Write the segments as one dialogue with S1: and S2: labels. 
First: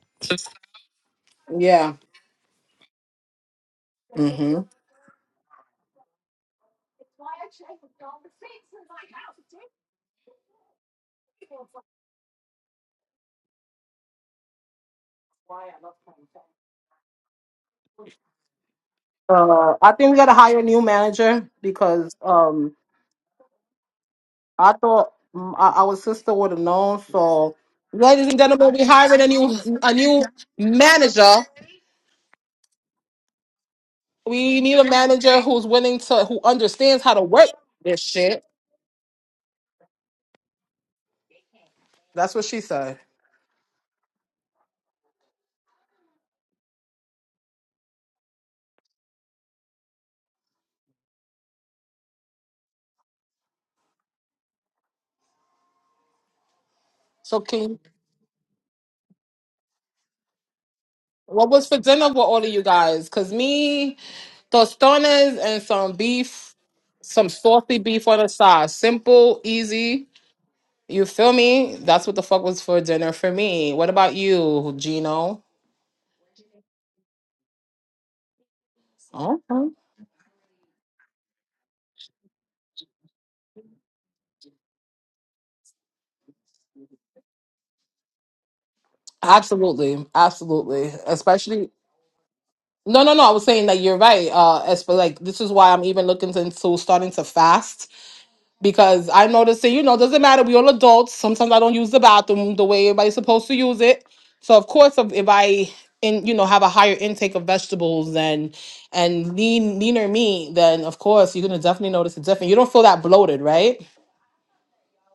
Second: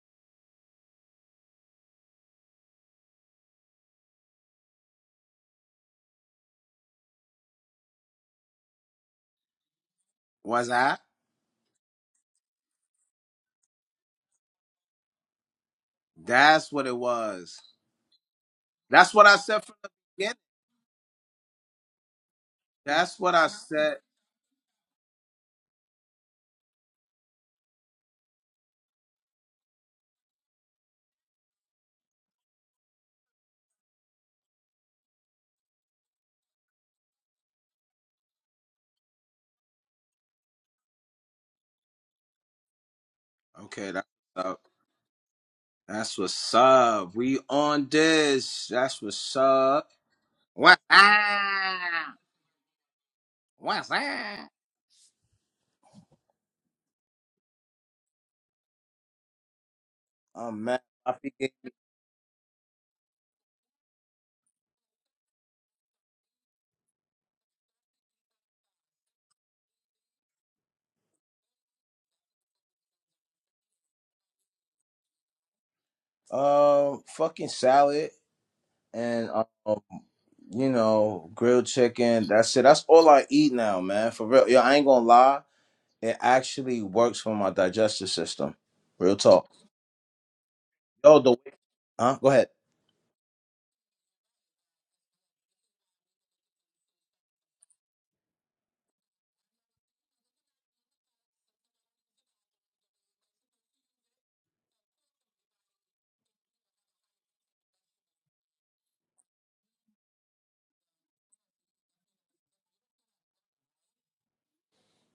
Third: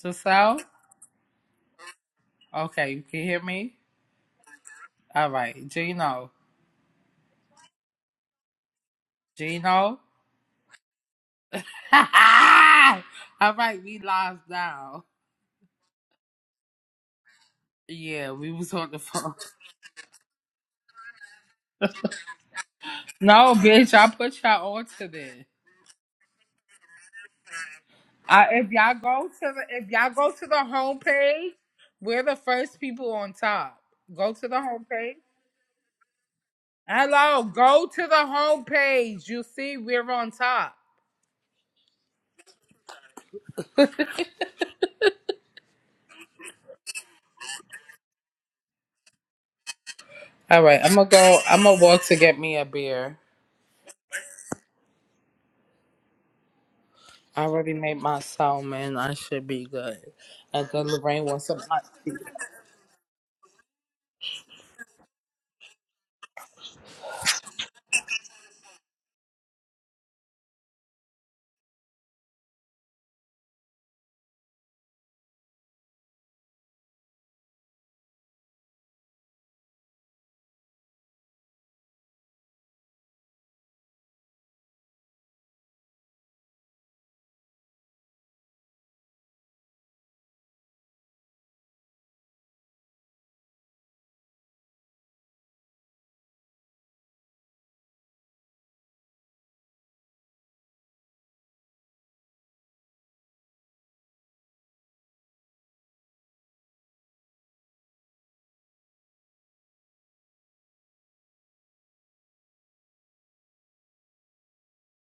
S1: To South?
S2: Yeah.
S1: Okay, you can hear me?
S2: hmm
S1: All right, Gino. Gino?
S3: Was I?
S1: All right, we live now.
S3: That's what it was.
S1: Yeah, we was on the
S3: That's what
S1: phone.
S3: I said
S2: Uh,
S3: from the
S2: I think we got to
S3: beginning.
S2: hire a new manager because um,
S3: That's what I
S1: No, bitch,
S3: said.
S1: I put y'all
S2: I
S1: on to
S2: thought
S1: this.
S2: mm, our our sister would have known. So, ladies and
S1: I, if
S2: gentlemen, we
S1: y'all
S2: hired a
S1: go to
S2: new
S1: the if
S2: a
S1: y'all
S2: new
S1: go to the
S2: manager.
S1: homepage, we're the first people on top. Go to the
S2: We need a
S1: homepage.
S2: manager who's willing to who understands how to
S1: Hello,
S2: work
S1: go
S2: this
S1: to the
S2: shit.
S1: homepage. You see, we're on top.
S2: That's what she said.
S3: Okay, that's what's up. That's what's up. We on this. That's what's up.
S1: All right,
S3: What's
S1: I'm gonna go. I'm gonna walk
S3: up?
S1: to get me a beer.
S3: What's up?
S2: So,
S1: I already
S2: King,
S1: made my soul, man. I should be good.
S3: Oh
S1: And
S3: man,
S1: then
S3: I
S1: Lorraine wants
S2: what
S3: forget.
S1: some
S2: was for
S1: ice
S2: dinner
S1: cream.
S2: with all of you guys? Cause me, tostones and some beef, some saucy beef on the side. Simple, easy. You feel me? That's what the fuck was for dinner for me. What about you, Gino?
S3: Um, fucking salad and um,
S2: Okay.
S3: you know, grilled chicken. That's it. That's all I eat now, man. For real. Yo, I ain't gonna lie. It actually works for my digestive system. Real talk.
S2: Absolutely, absolutely.
S3: Yo, the
S2: Especially
S3: huh? Go ahead.
S2: no, no, no. I was saying that you're right. Uh, as for like, this is why I'm even looking into starting to fast because I noticed that you know doesn't matter. We all adults. Sometimes I don't use the bathroom the way everybody's supposed to use it. So of course, if, if I in you know have a higher intake of vegetables and and lean leaner meat, then of course you're gonna definitely notice a difference. You don't feel that bloated, right?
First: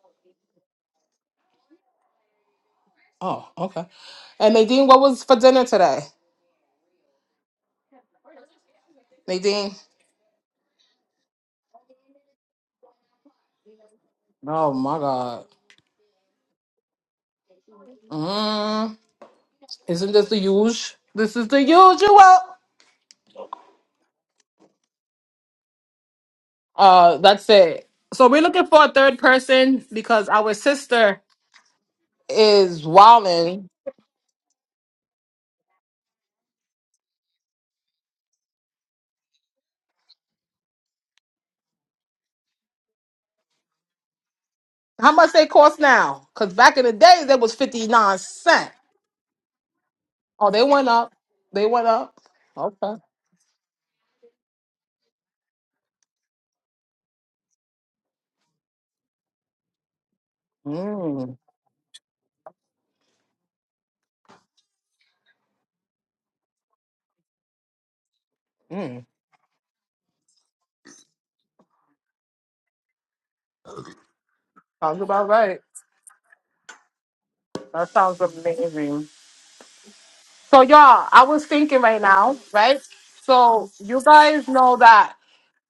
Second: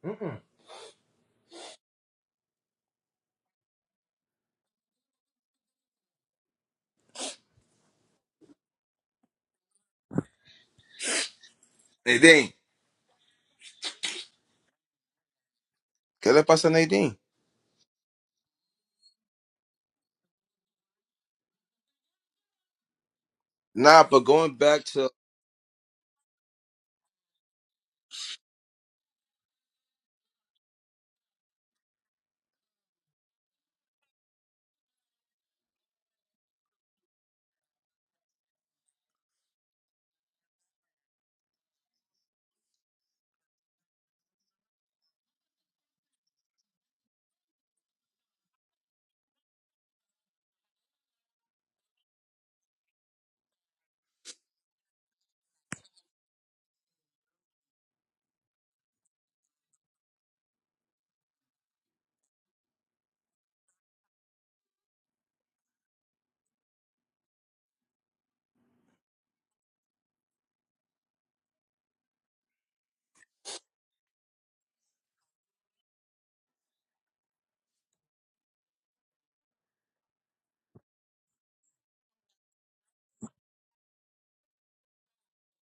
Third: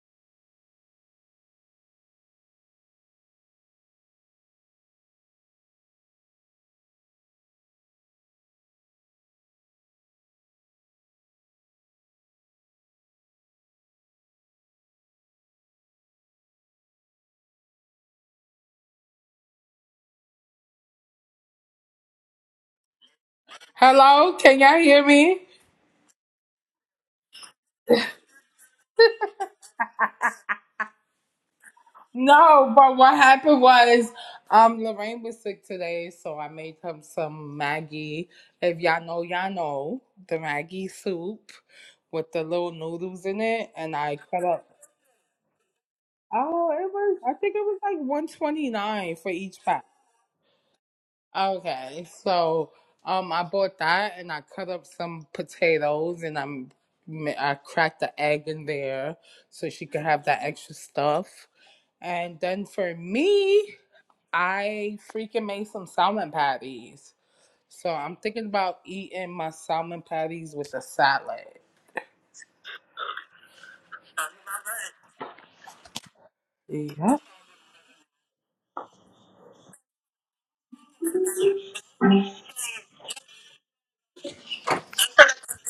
S3: Mm-mm.
S2: Oh, okay. And Nadine, what was for dinner today? Nadine.
S3: Nadine.
S2: Oh my God.
S3: ¿Qué le pasa a Nadine?
S2: Mm, isn't this the usual? This is the usual.
S3: Nah, but
S1: Hello,
S3: going
S1: can y'all
S3: back
S1: hear
S3: to
S1: me?
S2: Uh, that's it. So we're looking for a third person because our sister
S1: No,
S2: is
S1: but what happened
S2: wilding.
S1: was, um, Lorraine was sick today, so I made him some Maggie. If y'all know, y'all know the Maggie soup with the little noodles in it, and I cut up.
S2: How much they cost now? Because
S1: Oh,
S2: back in
S1: it
S2: the
S1: was.
S2: day,
S1: I
S2: that was
S1: think it was
S2: fifty
S1: like
S2: nine
S1: one twenty
S2: cent.
S1: nine for each pack.
S2: Oh, they went up. They went
S1: Okay,
S2: up.
S1: so
S2: Okay.
S1: um, I bought that and I cut up some potatoes and I'm ma- I cracked the egg in there so she could have that extra
S2: Mm,
S1: stuff. And then for me, I freaking made some salmon patties. So I'm thinking about
S2: mm.
S1: eating my salmon patties with a salad.
S2: Sounds about right.
S1: Yeah,
S2: That sounds amazing. So y'all, I was thinking right now, right? So you guys know that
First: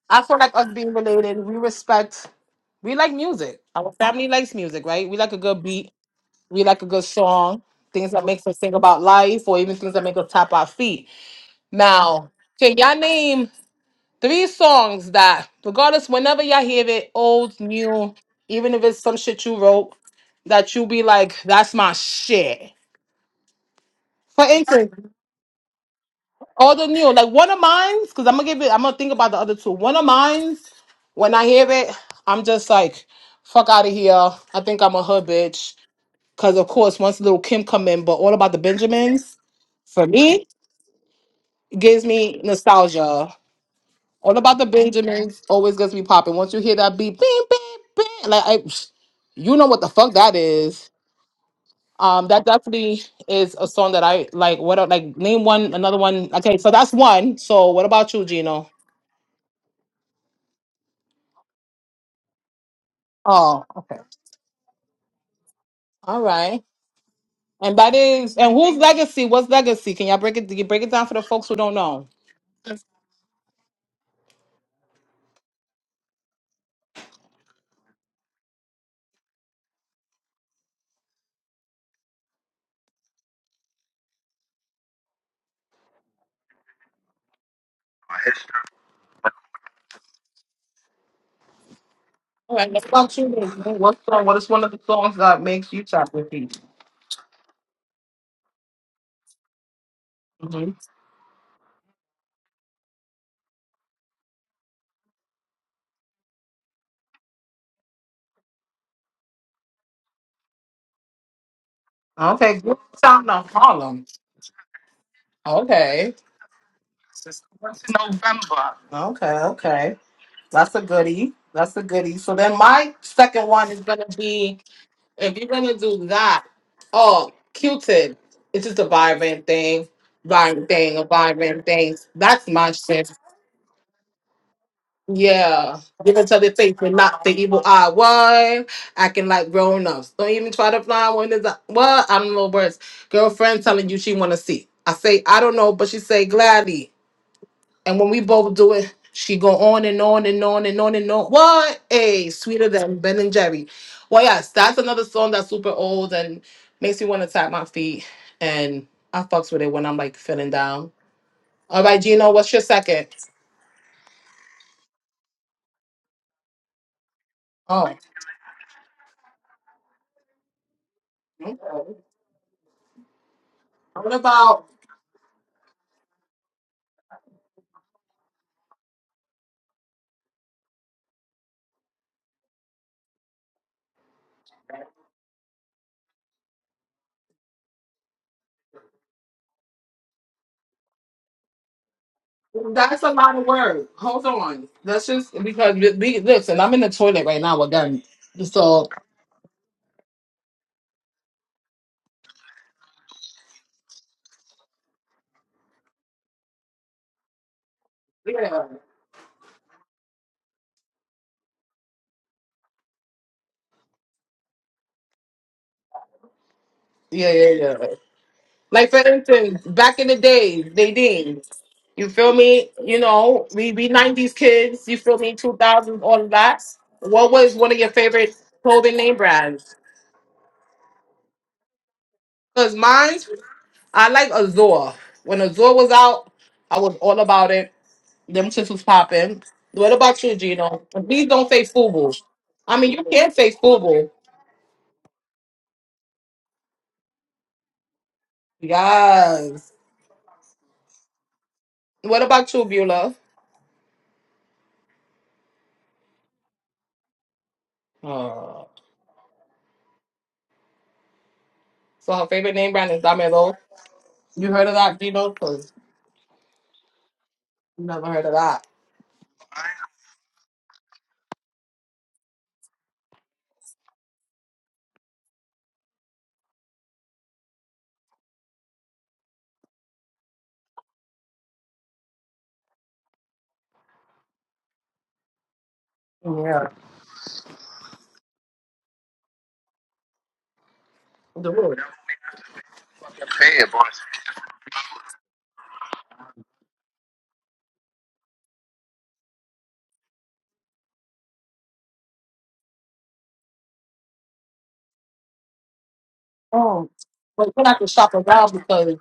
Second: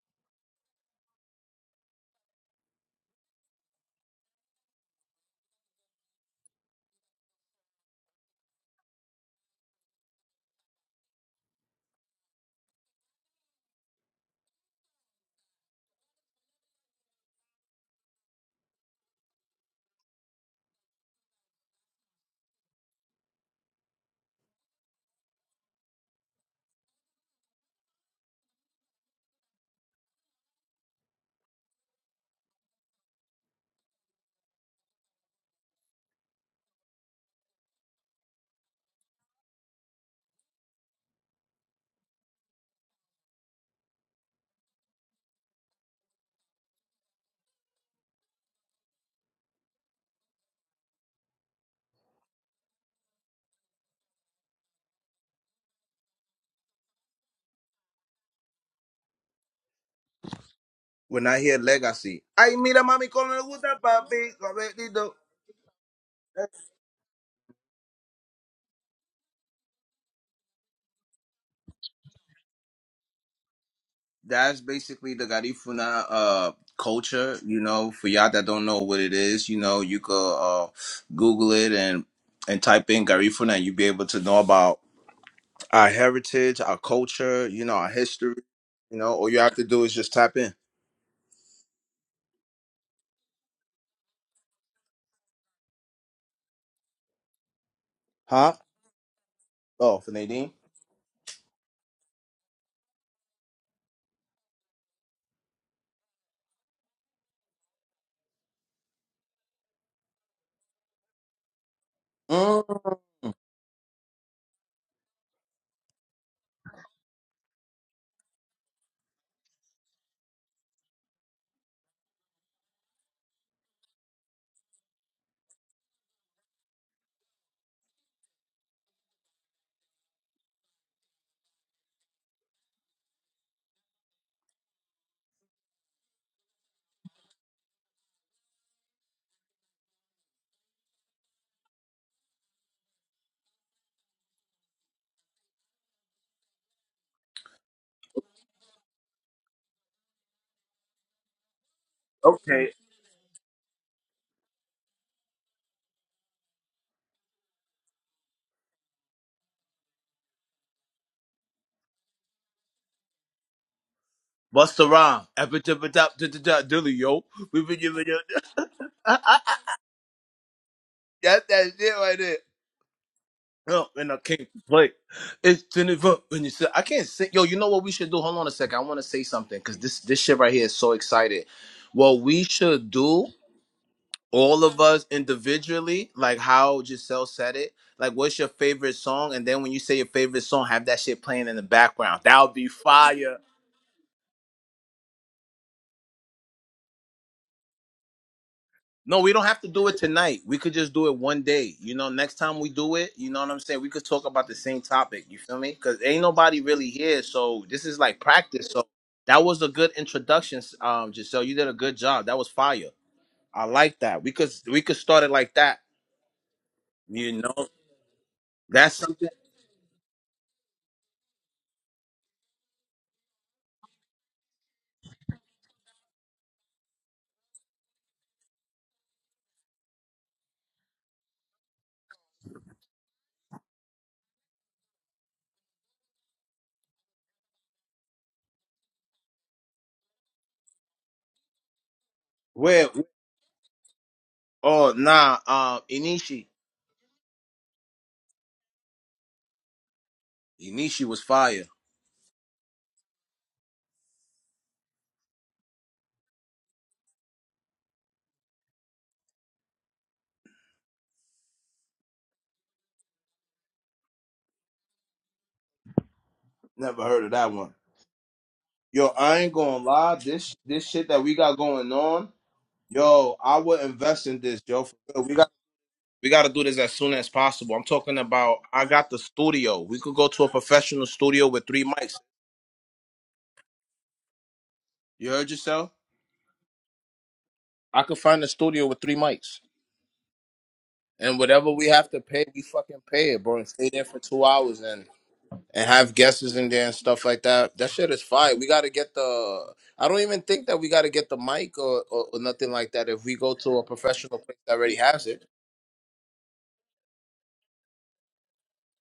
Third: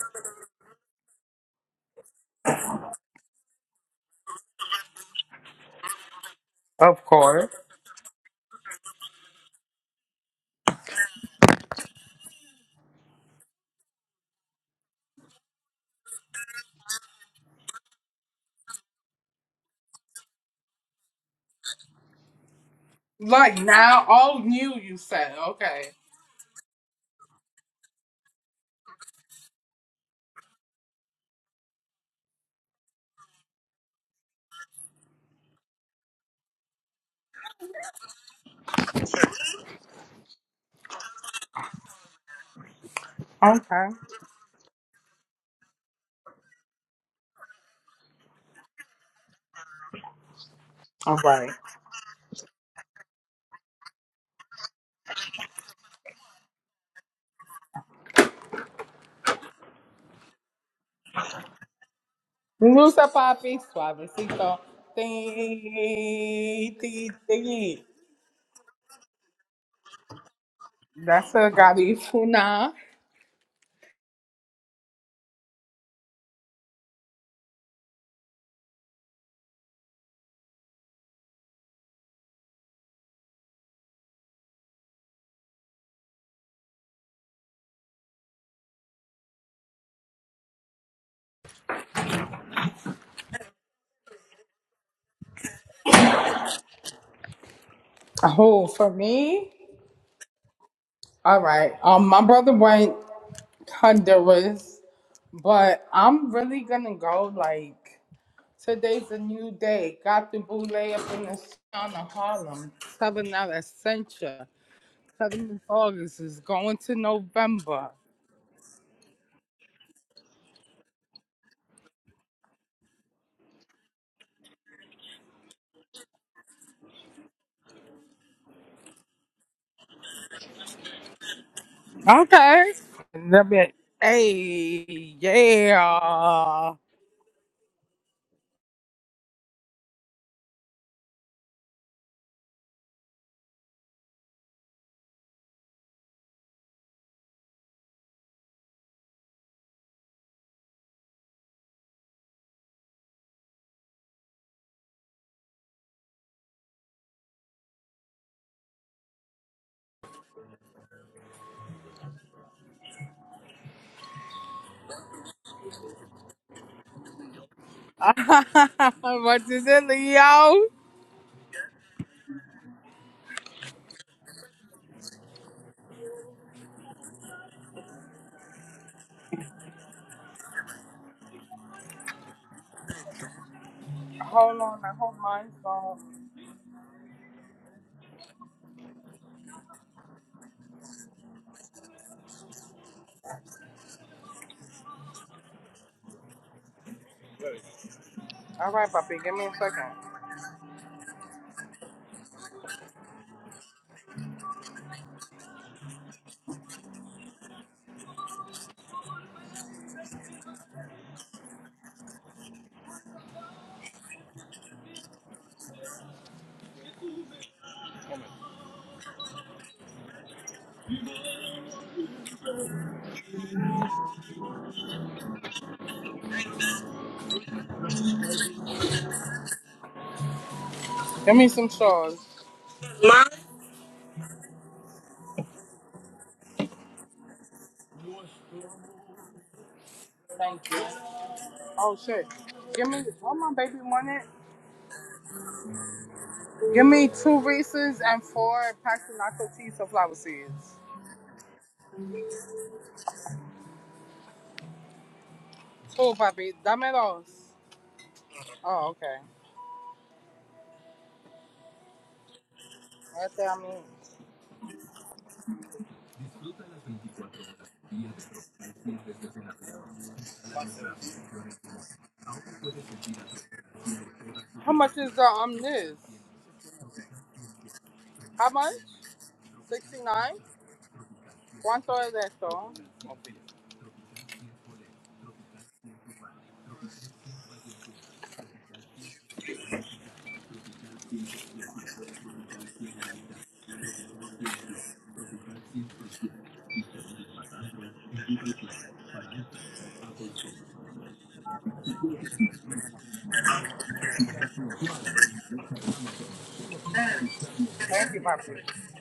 S2: I feel like us being related, we respect, we like music. Our family likes music, right? We like a good beat, we like a
S1: of
S2: good
S1: course.
S2: song, things that makes us think about life, or even things that make us tap our feet. Now, can y'all name three songs that, regardless, whenever y'all hear it, old, new, even if it's some shit you wrote, that you be like, that's my shit.
S1: Like now, all
S2: For
S1: new.
S2: instance,
S1: You said okay.
S2: All the new, like one of mine's, because I'm gonna give it. I'm gonna think about the other two. One of mine's, when I hear it, I'm just like, fuck out of here. I think I'm a hood bitch. Because of course, once little Kim come in, but all about the Benjamins for me gives me nostalgia.
S1: Okay.
S2: All about the Benjamins always gets me popping. Once you hear that beat, bing, bing, bing, like I, you know what the fuck that is.
S1: All right.
S2: Um, that definitely is a song that I like. What like name one another one? Okay, so that's one. So what about you, Gino?
S3: when I hear legacy. Ay, mira, mami,
S1: Rusa
S3: con le
S1: Papi,
S2: Oh,
S3: gusta,
S2: okay.
S3: papi.
S1: Suavecito.
S3: correctito.
S2: All right.
S1: Ti, ti,
S2: And
S1: ti.
S2: that is and whose legacy? What's legacy? Can y'all break it? Can you break it down for the
S1: That's
S2: folks
S1: a
S2: who don't know?
S1: Garifuna.
S3: That's basically the Garifuna uh, culture, you know. For y'all that don't know what it is, you know, you could uh, Google it and and type in Garifuna, and you'll be able to know about our heritage, our culture, you know, our history. You know, all you have to do is just tap in.
S2: All right. Let's talk to you. What's song? What is one of the songs that makes you tap your feet?
S3: Huh?
S1: Oh, for me,
S3: Oh, for Nadine.
S2: hmm
S1: all right. Um, my brother went Honduras, but I'm really gonna go like today's a new day. Got the boule up in the town of
S2: Okay.
S1: Harlem.
S2: Good
S3: Mm,
S2: sound
S1: Southern out
S2: of Harlem.
S1: Essentia. Southern is
S2: Okay.
S1: August is going to November.
S2: Okay. Okay. That's a goodie. That's a goodie. So then my second one is gonna be if you're gonna do that. Oh, Q-Tip. It's just a vibrant thing. Vibrant thing. A vibrant thing. That's my
S1: Okay.
S2: shit.
S1: Let me- Hey,
S2: Yeah, give it to the
S1: yeah.
S2: face and not the evil eye. What? Acting like grown ups. Don't even try to fly when there's a what? I don't know words. Girlfriend telling you she wanna see. I say I don't know, but she say gladly. And when we both do it, she go on and on and on and on and on. What? Hey,
S3: okay,
S2: sweeter than Ben and Jerry. Well, yes, that's another song that's super old and makes me want to tap my feet. And I fucks with it when I'm like feeling down. All right, Gino, what's your second?
S3: What's the rhyme? Epi- tipi- top, Dilly, yo. We been
S2: Oh,
S3: giving you.
S1: what
S3: That's
S1: is it, Leo? Hold
S2: okay.
S3: that shit right there. No, and
S2: What
S3: I can't
S2: about?
S3: play. It's in the when you say I can't sing. Yo, you know what we should do? Hold on a second. I want to say something because this this shit right here is so excited. What we should do, all
S1: on,
S3: of
S1: I
S3: us
S1: hold my phone.
S3: individually, like how Giselle said it. Like, what's your favorite song? And then when you say your favorite song, have that shit playing in the background. That would be
S2: That's a
S3: fire.
S2: lot of work. Hold on. That's just because we, we listen. I'm in the toilet right now again.
S1: All
S2: So
S1: right, puppy,
S3: No, we
S1: give me
S3: don't
S1: a
S3: have to do
S1: second.
S3: it tonight. We could just do it one day. You know, next time we do it, you know what I'm saying? We could talk about the same topic. You feel me? Because ain't nobody really here. So this is like
S2: yeah,
S3: practice. So that was a good introduction, um, Giselle. You did a good job. That was fire. I like that. We could we could start it like that.
S2: yeah,
S3: You
S2: yeah,
S3: know,
S2: yeah. Like
S3: that's
S2: for
S3: something
S2: instance, back in the day, they did. You feel me? You know, we we '90s kids. You feel me? 2000s, all of that. What was one of your favorite clothing name brands?
S1: Give me some straws.
S2: Cause mine, I like Azor. When Azor was out, I was all about it. Them shits was popping. What about you,
S1: Thank you.
S2: Gino? Please don't say
S1: Oh
S2: Fubu.
S1: shit.
S2: I
S3: where
S1: Give
S2: mean,
S1: me
S2: you
S1: what
S2: can't
S1: my
S2: say
S1: baby
S2: Fubu.
S1: wanted.
S3: oh nah, um Inishi.
S1: Give me two Reese's and four packs of nacho
S2: Yes.
S1: cheese or flower seeds.
S3: Inishi was fire.
S2: What about you, Beulah?
S1: Two, puppy. Dame dos.
S2: Uh,
S1: Oh, okay.
S2: so her favorite name brand is
S1: Right there, I
S2: Damelo.
S1: mean.
S2: You heard of that, Gino? Because
S3: Never heard of that one.
S2: you never heard of that.
S3: Yo, I ain't gonna lie, this this shit that we got going on. Yo, I would invest in this,
S1: How
S3: yo.
S1: much
S3: For
S1: is the
S3: real. We got
S1: um this?
S3: we got to do this as soon as possible. I'm talking
S1: How
S3: about.
S1: much?
S3: I got the studio. We
S1: Sixty
S3: could go
S1: nine.
S3: to a professional studio with three
S1: Cuánto es
S3: mics.
S1: esto?
S3: You heard yourself?
S2: Yeah.
S3: I could find a studio with three mics, and
S2: The
S3: whatever
S2: word.
S3: we have to pay, we fucking pay it, bro. And stay there for two hours and and have guests in there and stuff like that. That shit is fire. We got to get the. I don't even think that we got to get the mic or, or or nothing like that. If we go to a professional place that already has it.
S2: Oh. But you're going to have to shop
S1: Thank you,
S2: around
S1: papi.
S2: because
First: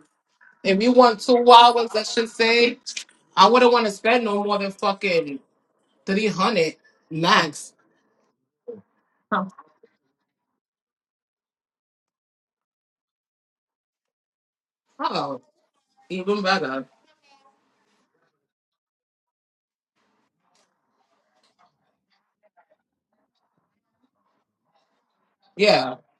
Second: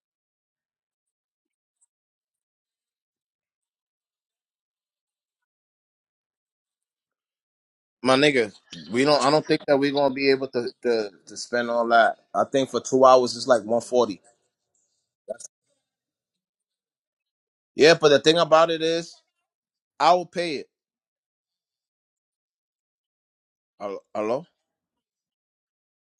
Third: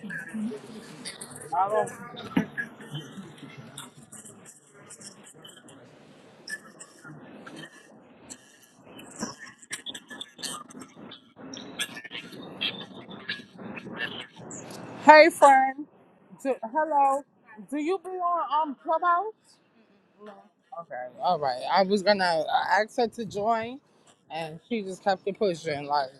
S2: if you want two
S1: I
S2: hours,
S1: don't
S2: I should say, I wouldn't want to spend no more than fucking 300 max.
S3: my nigga, we don't. I don't think that we're gonna be able to to, to spend all that. I think for two hours it's like one forty.
S1: Hey,
S2: Oh,
S1: friend.
S2: even
S1: Do,
S2: better.
S1: hello. Do
S3: Yeah,
S1: you be
S3: but the thing
S1: on
S3: about
S1: um
S3: it is,
S1: Clubhouse?
S3: I'll pay it.
S1: Okay. All right. I was gonna uh, ask her to join,
S3: Hel- Hello,
S1: and she just kept it pushing.
S2: Yeah.
S1: Like,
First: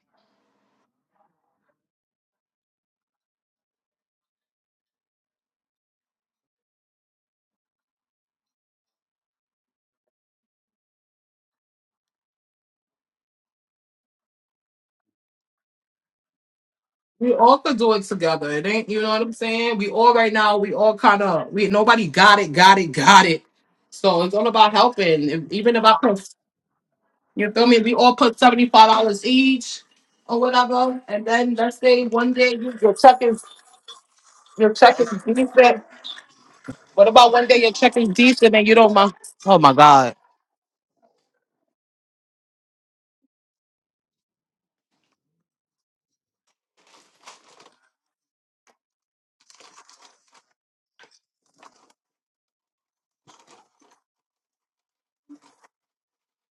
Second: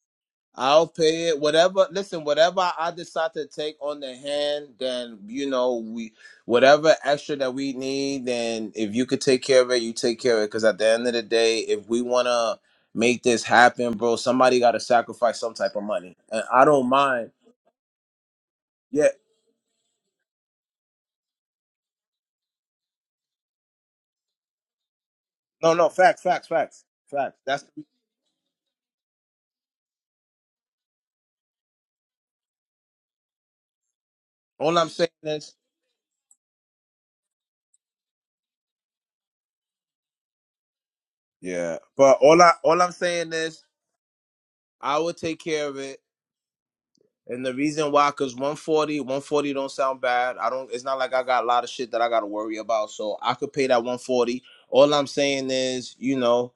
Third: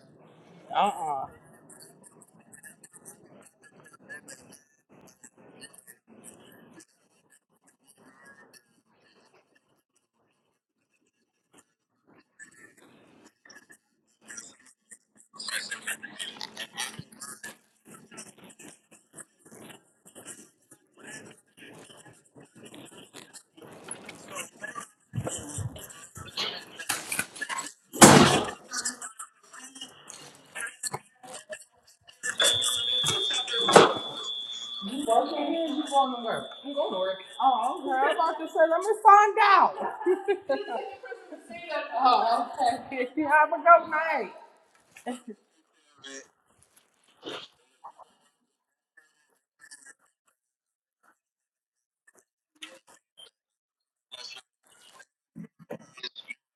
S1: uh,
S3: I'll
S1: uh-uh. uh.
S3: pay it. Whatever. Listen, whatever I decide to take on the hand, then you know we whatever extra that we need. Then if you could take care of it, you take care of it. Because at the end of the day, if we wanna make this happen, bro, somebody gotta sacrifice some type of money, and I don't mind.
S2: We all could do it together. It ain't, you
S3: Yeah.
S2: know what I'm saying? We all right now, we all kind of, we nobody got it, got it, got it. So it's all about helping. If,
S3: No,
S2: even if
S3: no,
S2: I
S3: facts,
S2: put,
S3: facts, facts. Facts.
S2: you
S3: That's
S2: feel me? We all put seventy five dollars each or whatever, and then let's say one day you, your check is your
S3: All I'm
S2: check
S3: saying
S2: is
S3: is,
S2: decent.
S1: going to work. I'm going to
S2: What
S1: work.
S2: about one day your
S1: Oh,
S2: check is
S1: okay. I'm
S2: decent and you don't mind? Oh my
S1: about to
S2: God!
S1: say, let me find out.
S3: yeah. But all
S1: oh,
S3: I all I'm
S1: okay. You
S3: saying
S1: Have a
S3: is,
S1: good night.
S3: I will take care of it. And the reason why, cause one forty, one forty don't sound bad. I don't. It's not like I got a lot of shit that I got to worry about. So I could pay that 140. All I'm saying is, you know,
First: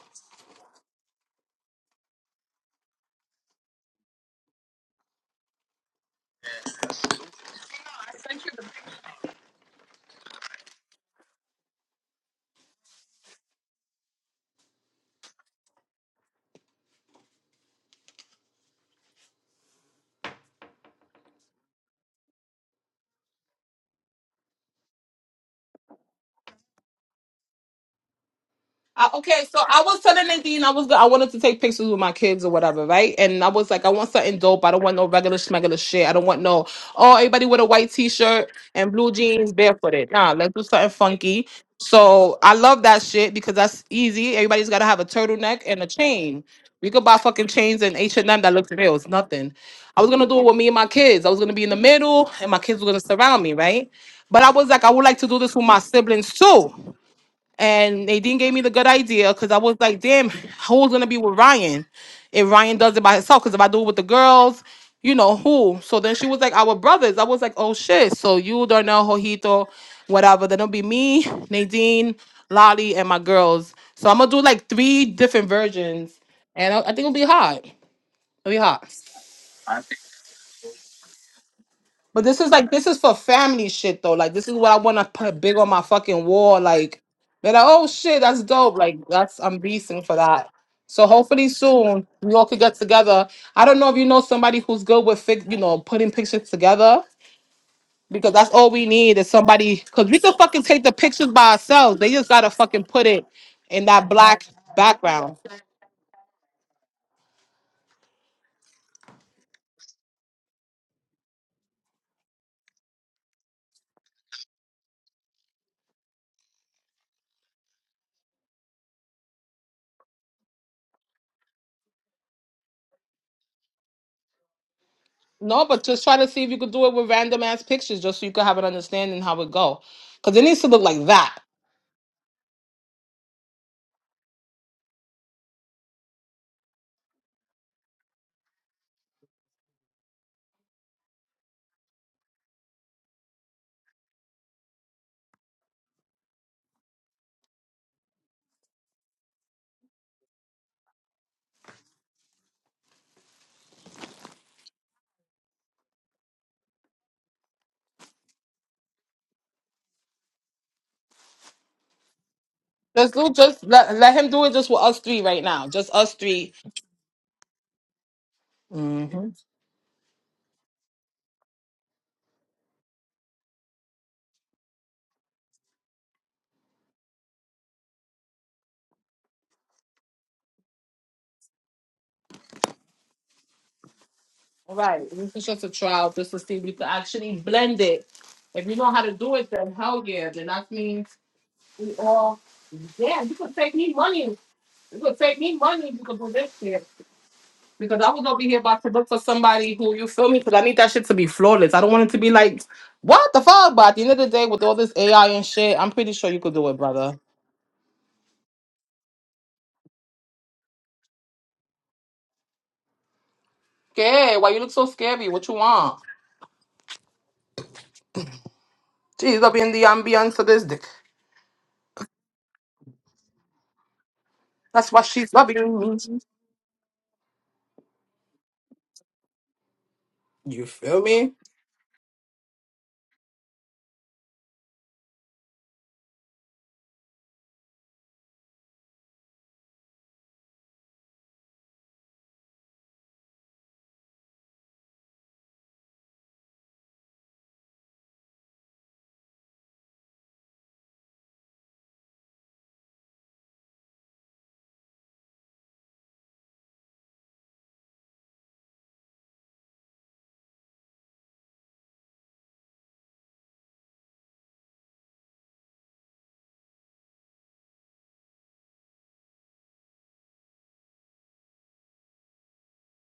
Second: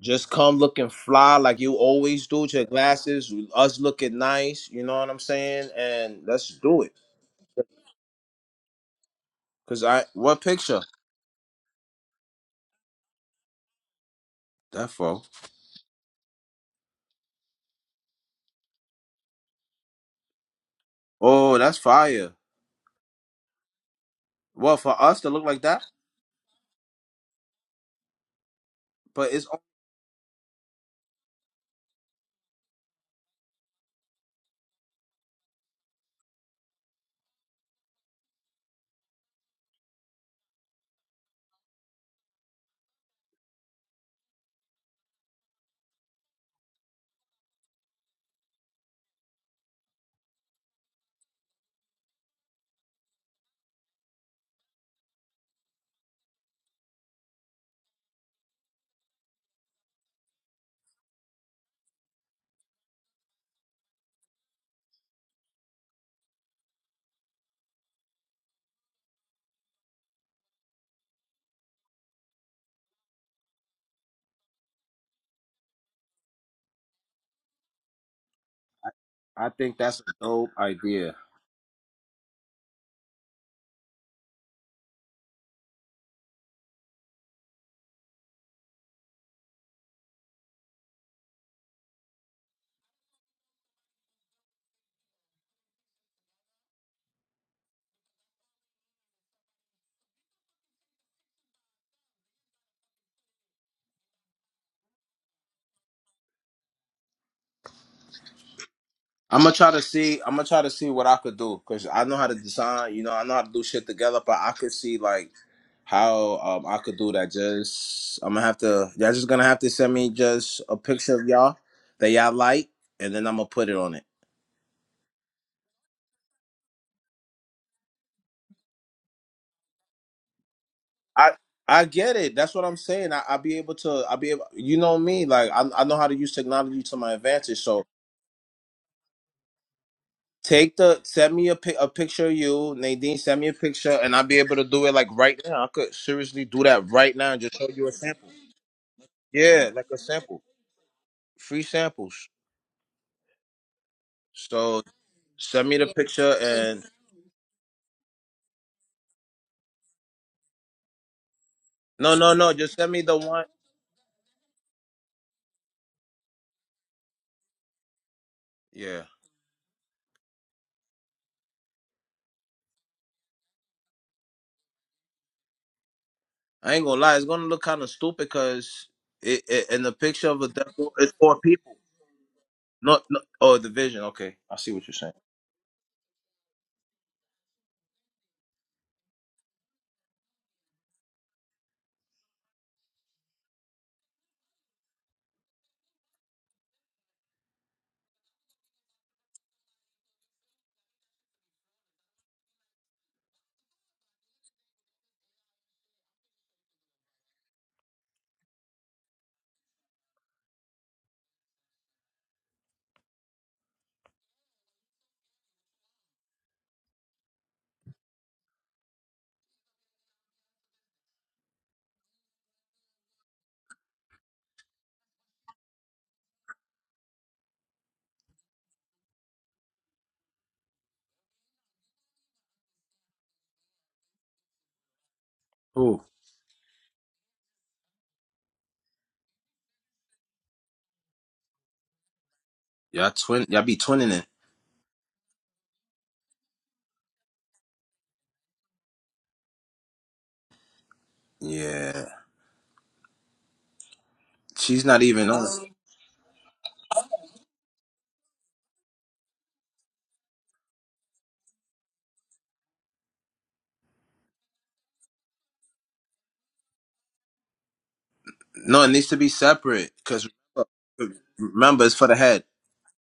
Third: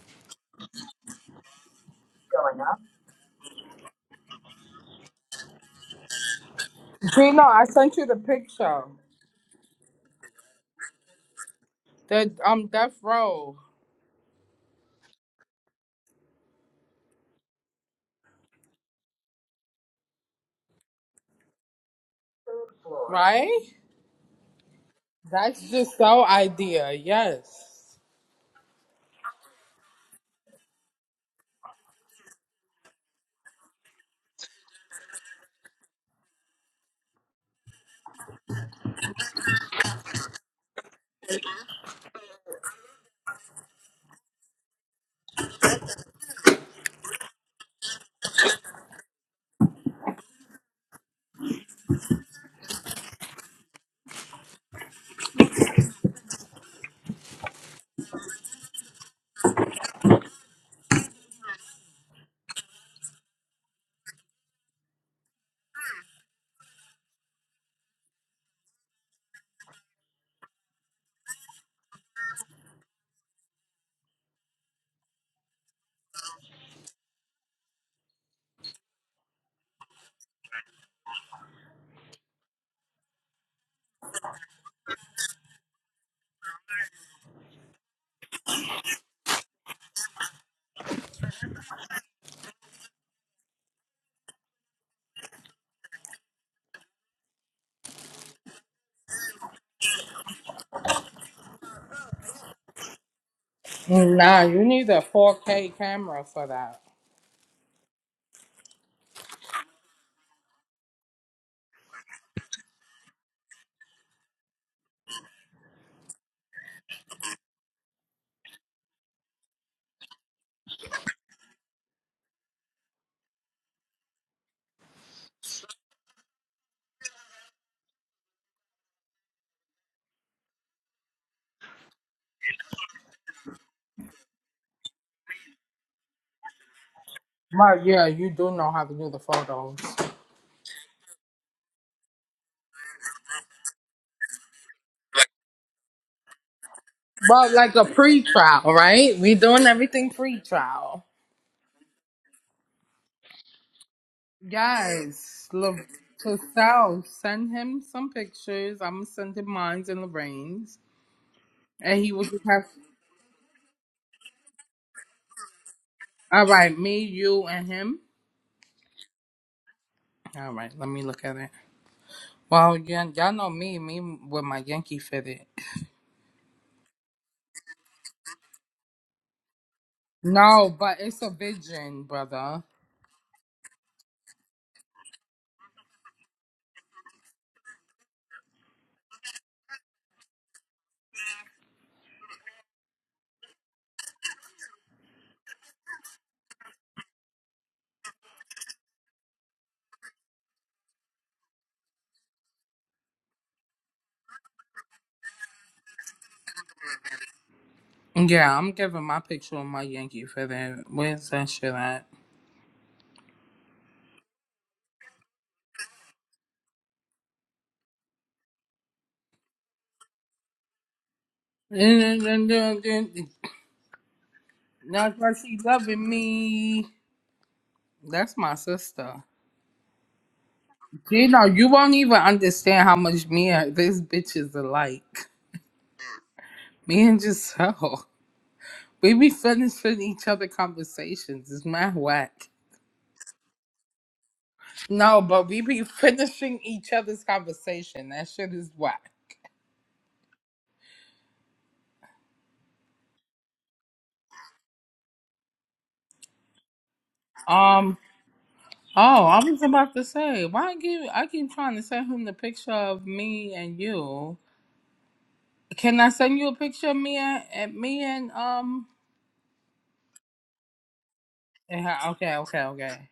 S3: just come looking fly like you always do with
S1: Going
S3: your
S1: up.
S3: glasses. Us looking nice. You know what I'm saying? And let's do it.
S1: Gino, I sent you the picture.
S3: Cause I what picture?
S1: The um death row,
S3: That fo. Oh, that's fire.
S1: right?
S3: Well, for us to look like
S1: That's
S3: that,
S1: just so idea. Yes.
S2: I,
S3: but
S2: okay,
S3: it's.
S2: so I was telling Nadine I was go- I wanted to take pictures with my kids or whatever, right? And I was like, I want something dope. I don't want no regular schmegular shit. I don't want no oh everybody with a white t-shirt and blue jeans barefooted. Nah, let's do something funky. So I love that shit because that's easy. Everybody's gotta have a turtleneck and a chain. We could buy fucking chains and H and M that looks real. It's nothing. I was gonna do it with me and my kids. I was gonna be in the middle, and my kids were gonna surround me, right? But I was like, I would like to do this with my siblings too. And Nadine gave me the good idea because I was like, damn, who's gonna be with Ryan if Ryan does it by himself? Because if I do it with the girls, you know who? So then she was like, our brothers. I was like, oh shit. So you, Darnell, Jojito, whatever. Then it'll be me, Nadine, Lolly, and my girls. So I'm gonna do like three different versions, and I, I think it'll be hot. It'll be hot.
S3: I think that's a dope idea.
S2: But this is like this is for family shit though. Like this is what I want to put big on my fucking wall. Like they're like, oh shit, that's dope. Like that's I'm beasting for that. So hopefully soon we all could get together. I don't know if you know somebody who's good with fix, you know, putting pictures together because that's all we need is somebody because we can fucking take the pictures by ourselves. They just gotta fucking put it in that
S1: Nah,
S2: black
S1: you need a
S2: background.
S1: 4K camera for that.
S3: I'm gonna try to see. I'm gonna try to see what I could do because I know how to design. You know, I know how to do shit together, but I could see like how um I could do that. Just I'm gonna have to. Y'all just gonna have to send me just a picture of y'all that y'all like, and then I'm gonna put it on it.
S2: No, but just try to see if you could do it with random ass pictures just so you could have an understanding how it go. Cause it needs to look like
S3: I
S2: that.
S3: I get it. That's what I'm saying. I, I'll be able to. I'll be able. You know me. Like I I know how to use technology to my advantage.
S1: But
S3: So.
S1: yeah, you do know how to do the photos.
S3: Take the send me a, pic, a picture of you, Nadine. Send me a picture, and I'll be able to do it like right now. I could seriously do that right now and
S1: But
S3: just show
S1: like a
S3: you a sample.
S1: pre-trial, right? We doing
S3: Yeah, like a
S1: everything
S3: sample,
S1: pre-trial.
S3: free samples. So
S1: Yes,
S3: send
S1: look
S3: me the picture
S1: to
S3: and
S1: sell. Send him some pictures. I'm gonna send him mine and Lorraine's, and he
S3: no,
S1: will
S3: no,
S1: just
S3: no,
S1: have.
S3: just send me
S2: Just,
S3: the
S2: do
S3: one.
S2: just let, let him do it just with us three right now. Just us
S1: All
S2: three.
S1: right, me, you, and him.
S3: Yeah,
S2: Mm-hmm.
S1: All right, let me look at it. Well, yeah, y'all know me, me with my Yankee fitted.
S3: I ain't gonna lie, it's gonna look kind of stupid because it, it in the picture of a
S1: No,
S3: devil,
S1: but
S3: it's
S1: it's a
S3: four people.
S1: vision, brother.
S3: No, no, oh, the vision. Okay, I see
S2: All
S3: what you're
S2: right.
S3: saying.
S2: This is just a trial just to see if we can actually blend it. If you know how to do it, then hell yeah. Then that means we all damn, you could take me money. You could take me money if you could do this shit. Because I was over here about to look for somebody who you feel me, because I need that shit to be flawless. I don't want it to be like, what the fuck? But at the end of the day, with all this AI and shit, I'm pretty sure you could do it, brother.
S1: Yeah, I'm giving my picture of my Yankee for that. Where's that shit at?
S2: Okay, why you look so scary? What you want? She's loving the ambiance of this dick.
S1: That's
S2: That's why she's
S1: why she
S2: loving me.
S1: loving me. That's my sister.
S2: You feel
S1: You
S2: me?
S1: know, you won't even understand how much me and this bitch is alike.
S3: Ooh,
S1: Me and Giselle. We be finishing each other conversations. It's mad whack.
S3: y'all twin, y'all be twinning it.
S1: No, but we be finishing each other's conversation. That shit is whack.
S3: Yeah, she's not even on.
S1: Um. Oh, I was about to say, why I keep I keep trying to send him the picture of me and you. Can I send you a picture of me and, and me and
S3: No,
S1: um?
S3: it needs to be separate because remember, it's
S1: yeah,
S3: for the
S1: Okay,
S3: head.
S1: okay, okay.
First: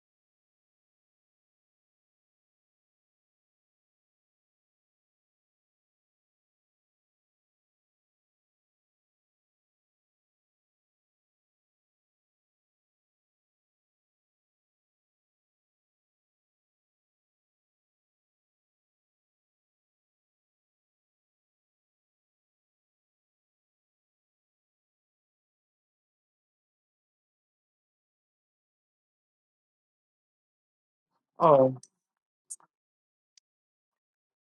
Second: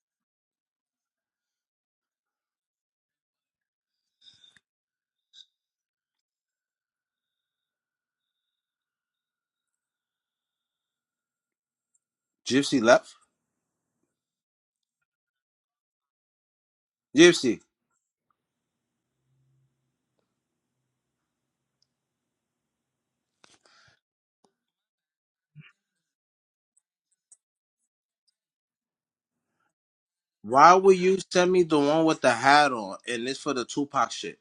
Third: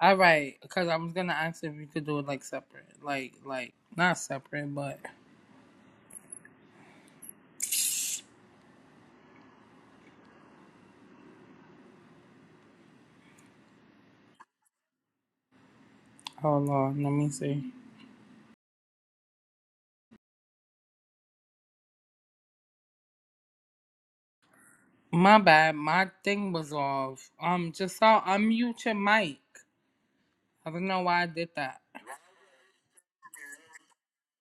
S1: All right, because I was gonna ask if you could do it like separate, like like not separate, but
S3: Gypsy left.
S1: hold on, let me
S3: Gypsy,
S1: see. My bad, my thing was off. Um, just saw unmute your mic. I
S3: why
S1: don't
S3: would
S1: know
S3: you
S1: why I did
S3: send me
S2: Oh,
S3: the
S1: that,
S3: one with the hat on and it's for the Tupac shit?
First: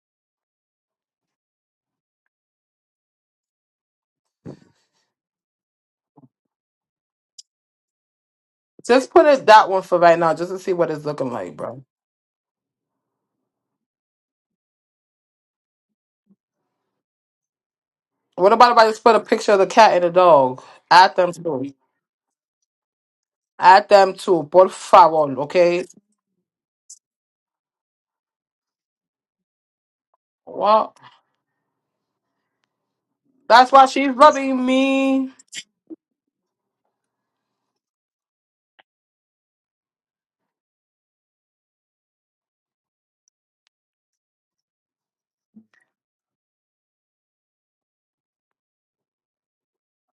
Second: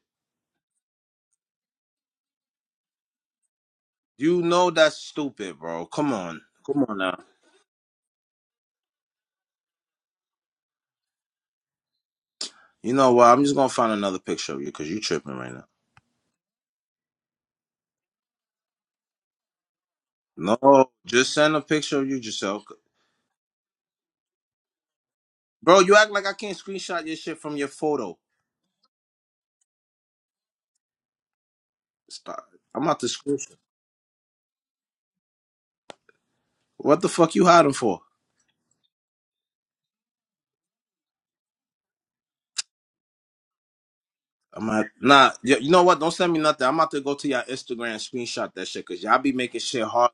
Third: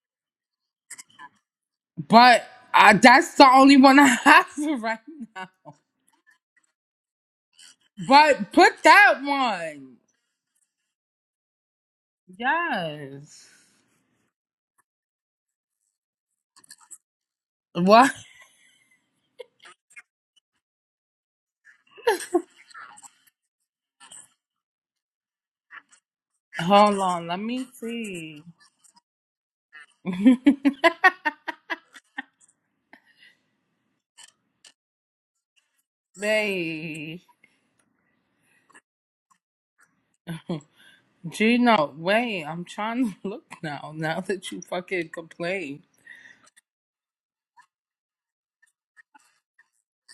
S1: but uh, that's the only one I
S3: You
S1: have
S3: know that's
S1: right
S3: stupid,
S1: now.
S3: bro. Come on. Come on now.
S1: But put
S2: just
S1: that
S2: put it that one
S1: one.
S2: for right now, just to see what it's looking like, bro.
S3: You know what? I'm
S1: Yes.
S3: just gonna find another picture of you because you tripping right now.
S1: What?
S2: What about if I just put a picture of the cat and the dog?
S3: No,
S2: Add them
S3: just send a
S2: too.
S3: picture of you yourself.
S2: Add them too. Por favor,
S3: Bro,
S2: okay?
S3: you act like I can't
S1: Hold
S3: screenshot your
S1: on.
S3: shit
S1: Let
S3: from
S1: me
S3: your photo.
S1: see.
S2: Well,
S3: Stop. I'm out to screenshot.
S2: that's why she's loving me.
S3: What the
S1: Wait.
S3: fuck you hiding for?
S1: Gino, wait. I'm trying to look now. Now that you
S3: I'm out.
S1: fucking
S3: Nah, y- you know
S1: complain.
S3: what? Don't send me nothing. I'm out to go to your Instagram and screenshot that shit because y'all be making shit hard.